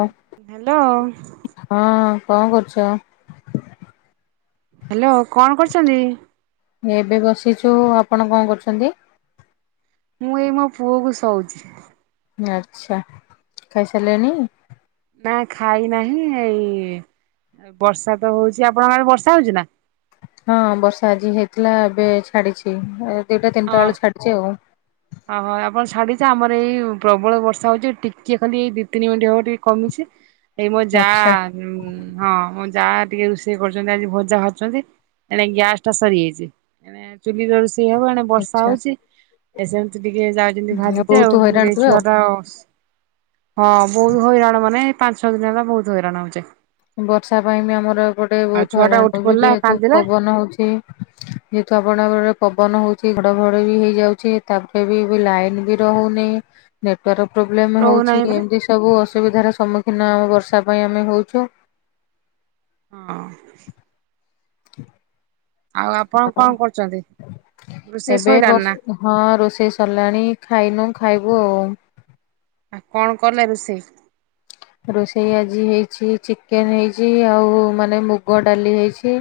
ଓ hello ହଁ କଣ କରୁଛ। ହାଲୋ କଣ କରୁଛନ୍ତି। ଏବେ ବସିଛୁ ଆପଣ କଣ କରୁଛନ୍ତି। ମୁଁ ଏଇ ମୋ ପୁଅ କୁ ଶଉଛି। ଆଚ୍ଛା ଖାଇସାରିଲେଣିି। ନା ଖାଇ ନାହିଁ ଏଇ ବର୍ଷା ତ ହଉଛି ଆପଣଙ୍କଆଡେ ବର୍ଷା ହଉଛି ନା। ହଁ ବର୍ଷା ଆଜି ହେଇଥିଲା ଏବେ ଛାଡିଛି ଏ ଦିଇଟା ଅ ତିନିଟା ବେଳୁ ଛାଡିଛି ଆଉ। ଓହୋ ଆପଣ ଛାଡିଛେ ଆମର ଏଇ ପ୍ରବଳ ବର୍ଷା ହଉଛି ଟିକିଏ ଖାଲି ଏଇ ଦି ତିନି ମିନିଟ ହବ ଟିକେ କମିଛି। ଏଇ ମୋ ଯା ଆଚ୍ଛା ହଁ ମୋ ଯାଆ ଟିକେ ରୋଷେଇ କରୁଛନ୍ତି ଆଜି ଭଜା ଭାଜୁଛନ୍ତି ଏଣେ ଗ୍ୟାସ ଟା ସରିଯାଇଛି, ଏ ଚୁଲିରେ ରୋଷେଇ ହବ ନା ବର୍ଷା ଆଚ୍ଛା ହଉଛି ଏସେମତି ଟିକେ ଯାଆ ଯେମି ଭାଜିଦେ ବହୁତ ଆଉ ହଇରାଣ ମୁର ଏଇ ହୁଏ ଛୁଆ ଆଉ ଟା ହଁ ବହୁତ ହଇରାଣ ମାନେ ପାଞ୍ଚ ଛଅ ଦିନ ହେଲା ବହୁତ ହଇରାଣ ହଉଛେ। ବର୍ଷା ପାଇଁ ବି ଆମର ଏପଟେ ଆଉ ବହୁତ ଛୁଆ ଟା ହଇରାଣ ଉଠି ହଉଛି ପଡିଲା ଯେହେତୁ କାନ୍ଦିଲା ପବନ ହଉଛି ଯେହେତୁ ଆପଣଙ୍କର ପବନ ହଉଛି ଘଡଘଡ ବି ହେଇଯାଉଛି ତାପରେ ବି ଏବେ ଲାଇନ ବି ରହୁନି ନେଟୱାର୍କ ପ୍ରୋବ୍ଲେମ ରହୁନାହିଁ ହଉଛି ପରା ଏମିତି ସବୁ ଅସୁବିଧାର ସମ୍ମୁଖୀନ ଆମ ବର୍ଷା ପାଇଁ ଆମେ ହଉଛୁ। ହଁ। [inaudible] ଆଉ ଆପଣ ଆଉ କଣ କରୁଛନ୍ତି ରୋଷେଇ ଏବେ ଶୋଇଲାଣି ବସ ନା। ହଁ ରୋଷେଇ ସରିଲାଣି ଖାଇନୁ ଖାଇବୁ ଆଉ। ଆଉ କଣ କଲେ ରୁଷେଇ। ରୋଷେଇ ଆଜି ହେଇଛି ଚିକେନ ହେଇଛି ଆଉ ମାନେ ମୁଗ ଡାଲି ହେଇଛି।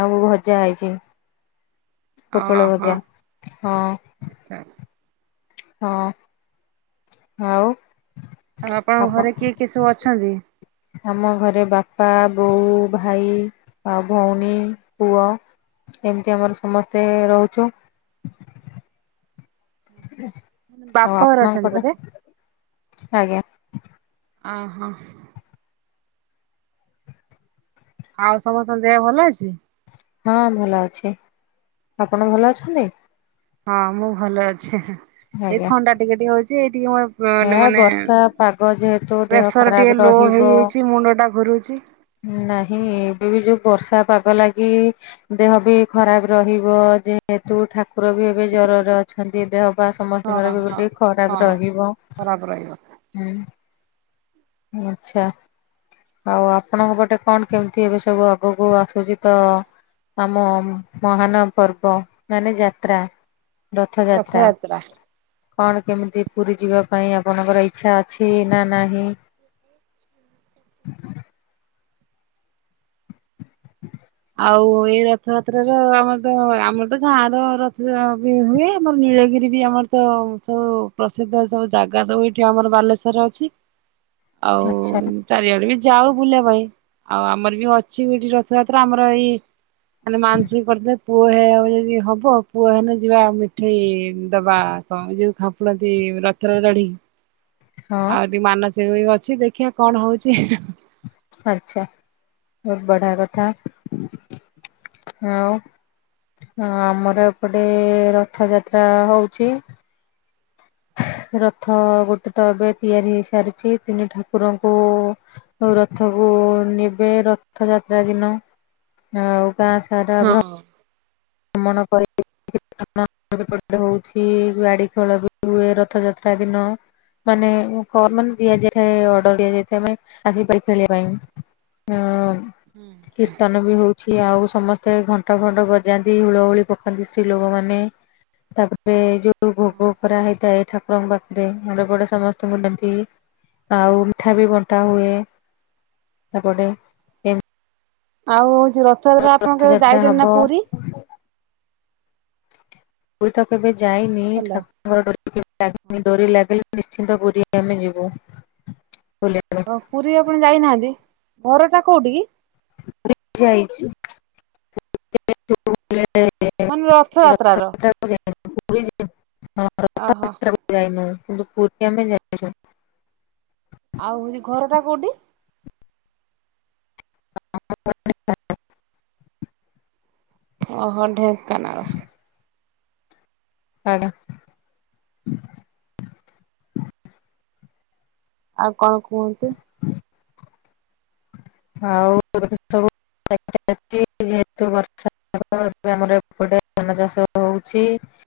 ଆଉ ଭଜା ହେଇଛି। [inaudible] ପୋଟଳ ଓହୋ ଭଜା ହଁ। [inaudible] ହଁ ଆଉ। ଆଉ ଆପଣଙ୍କ ଆପଣ ଘରେ କିଏ କିଏ ସବୁ ଅଛନ୍ତି। ଆମ ଘରେ ବାପା, ବୋଉ, ଭାଇ ଆଉ ଭଉଣୀ, ପୁଅ ଏମିତି ଆମର ସମସ୍ତେ ରହୁଛୁ। ଆଉ ବାପଘରେ ଅଛନ୍ତି ଆପଣଙ୍କର? ବୋଧେ ଆଜ୍ଞା। ଓ ହୋ। ଆଉ ସମସ୍ତଙ୍କ ଦେହ ଭଲ ଅଛି? ହଁ ଭଲ ଅଛି। ଆପଣ ଭଲ ଅଛନ୍ତି? ହଁ ମୁଁ ଭଲ ଅଛି ହେଁ ଏ, ଏଇ ଆଜ୍ଞା ଥଣ୍ଡା ଟିକେ ଟିକେ ହଉଚି ଏଇ ଟିକେ ମୋ ଏ [unintelligible] ମାନେ ବର୍ଷା ପାଗ ଯେହେତୁ ଦେହ ପ୍ରେସର ଖରାପ ଟିକେ ଲୋ ରହିବ। ହେଇଯାଇଚି ମୁଣ୍ଡ ଟା ଘୁରୁଚି। ନାହିଁ ଏବେ ବି ଯୋଉ ବର୍ଷା ପାଗ ଲାଗି ଦେହ ବି ଖରାପ ରହିବ ଯେହେତୁ ଠାକୁର ବି ଏବେ ଜରରେ ଅଛନ୍ତି ଦେହ ବା ହଁ ସମସ୍ତିଙ୍କର ବି ହଁ ଗୋଟିଏ ଖରାପ ହଁ। ରହିବ। ଖରାପ ରହିବ। ହୁଁ ଆଚ୍ଛା। ଆଉ ଆପଣଙ୍କ ପଟେ କଣ କେମିତି ଏବେ ସବୁ ଆଗକୁ ଆସୁଛି ତ ଆମ ମହାନ ପର୍ବ ମାନେ ଯାତ୍ରା ରଥଯାତ୍ରା କଣ କେମିତି ପୁରୀ ଯିବା ପାଇଁ ଆପଣଙ୍କର ଇଚ୍ଛା ଅଛି ନା ନାହିଁ - ଆଉ ଏଇ ରଥଯାତ୍ରାର ଆମର ତ ଆମର ତ ଗାଁର ରଥ ବି ହୁଏ, ଆମର ନୀଳଗିରି ବି ଆମର ତ ସବୁ ପ୍ରସିଦ୍ଧ ସବୁ ଜାଗା ସବୁ ଏଇଠି ଆମର ବାଲେଶ୍ଵରରେ ଅଛି - ଆଉ ଆଚ୍ଛା ଚାରିଆଡେ ବି ଯାଉ ବୁଲିବା ପାଇଁ ଆଉ ଆମର ବି ଅଛି ଏଠି ରଥଯାତ୍ ତ ଆମର ଏଇ ମାନେ ମାନସିକ [unintelligible] [unintelligible] [unintelligible] ଚଢିକି ଆଉ ହଁ ଟିକେ ମାନସିକ ବି ଅଛି ଦେଖିଆ କଣ ହଉଚି ହେଁ ହେଁ। ଆଚ୍ଛା ବହୁତ୍ ବଢିଆ କଥା - ଆଉ - ହଁ ଆମର ଏପଟେ ରଥଯାତ୍ରା ହଉଚି ରଥ ଗୋଟେ ତ ଏବେ ତିଆରି ହେଇସାରଚି ତିନି ଠାକୁରଙ୍କୁ ଆଉ ରଥକୁ ନେବେ ରଥଯାତ୍ରା ଦିନ ଆଉ ଗାଁ ସାରା ହଁ ବ୍ର ଭ୍ରମଣ କରି କୀର୍ତ୍ତନ ବି ଏପଟେ ହଉଚି ବାଡି ଖେଳ ବି ହୁଏ ରଥଯାତ୍ରା ଦିନ - ମାନେ କ ଦିଆ ଯାଇଥାଏ ଅର୍ଡର୍ ଦିଆଯାଇଥାଏ ମାନେ ଆସିକି ଖେଳିବା ପାଇଁ - ଆଁ [inaudible] ର୍ତ୍ତନ ବି ହଉଛି ଆଉ ସମସ୍ତେ ଘଣ୍ଟ ଫଣ୍ଟ ବଜାନ୍ତି ହୁଳ ହୁଳି ପକାନ୍ତି ସ୍ତ୍ରୀ ଲୋକମାନେ ତାପରେ ଯୋଉ ଭୋଗ କରା ହେଇଥାଏ ଠାକୁରଙ୍କ ପାଖରେ [unintelligible] ସମସ୍ତଙ୍କୁ ଦନ୍ତି ଆଉ ମିଠା ବି ବଣ୍ଟା ହୁଏ ସେପଟେ ଆଉ ହଉଚି ରଥଯାତ୍ରା ଆପଣ କେବେ ଯାତ୍ରା ଯାଇଚନ୍ତି ହବ ନା ପୁରୀ? ପୁରୀ ତ କେବେ ଯାଇନି ହାଲୋ ଠାକୁରଙ୍କ ଡୋରି କେବେ ଲାଗିନି ଡୋରି ଲାଗିଲେ ନିଶ୍ଚିନ୍ତ ପୁରୀ ଆମେ ଯିବୁ ବୁଲିବା ପାଇଁ। ଓ ପୁରୀ ଆପଣ ଯାଇନାହାନ୍ତି ଘର ଟା କଉଟି କି? ପୁରୀ ଯାଇଚି ମାନେ ରଥଯାତ୍ରାର ରଥଯାତ୍ରାକୁ ଯାଇନୁ ପୁରୀ ହଁ ଅହ। ରଥଯାତ୍ରାକୁ ଯାଇନୁ କିନ୍ତୁ ପୁରୀ ଆମେ ଯାଇଚୁ। ଆଉ ହଉଚି ଘରଟା କଉଠି? [unintelligible] ଅହୋ ଢେଙ୍କାନାଳ। ଆଜ୍ଞା। ଆଉ କଣ କୁହନ୍ତୁ - ଆଉ [inaudible] ସବୁ। ଯେହେତୁ ବର୍ଷା ଏବେ ଆମର ଏପଟେ ଧାନ ଚାଷ ହୋଉଛି।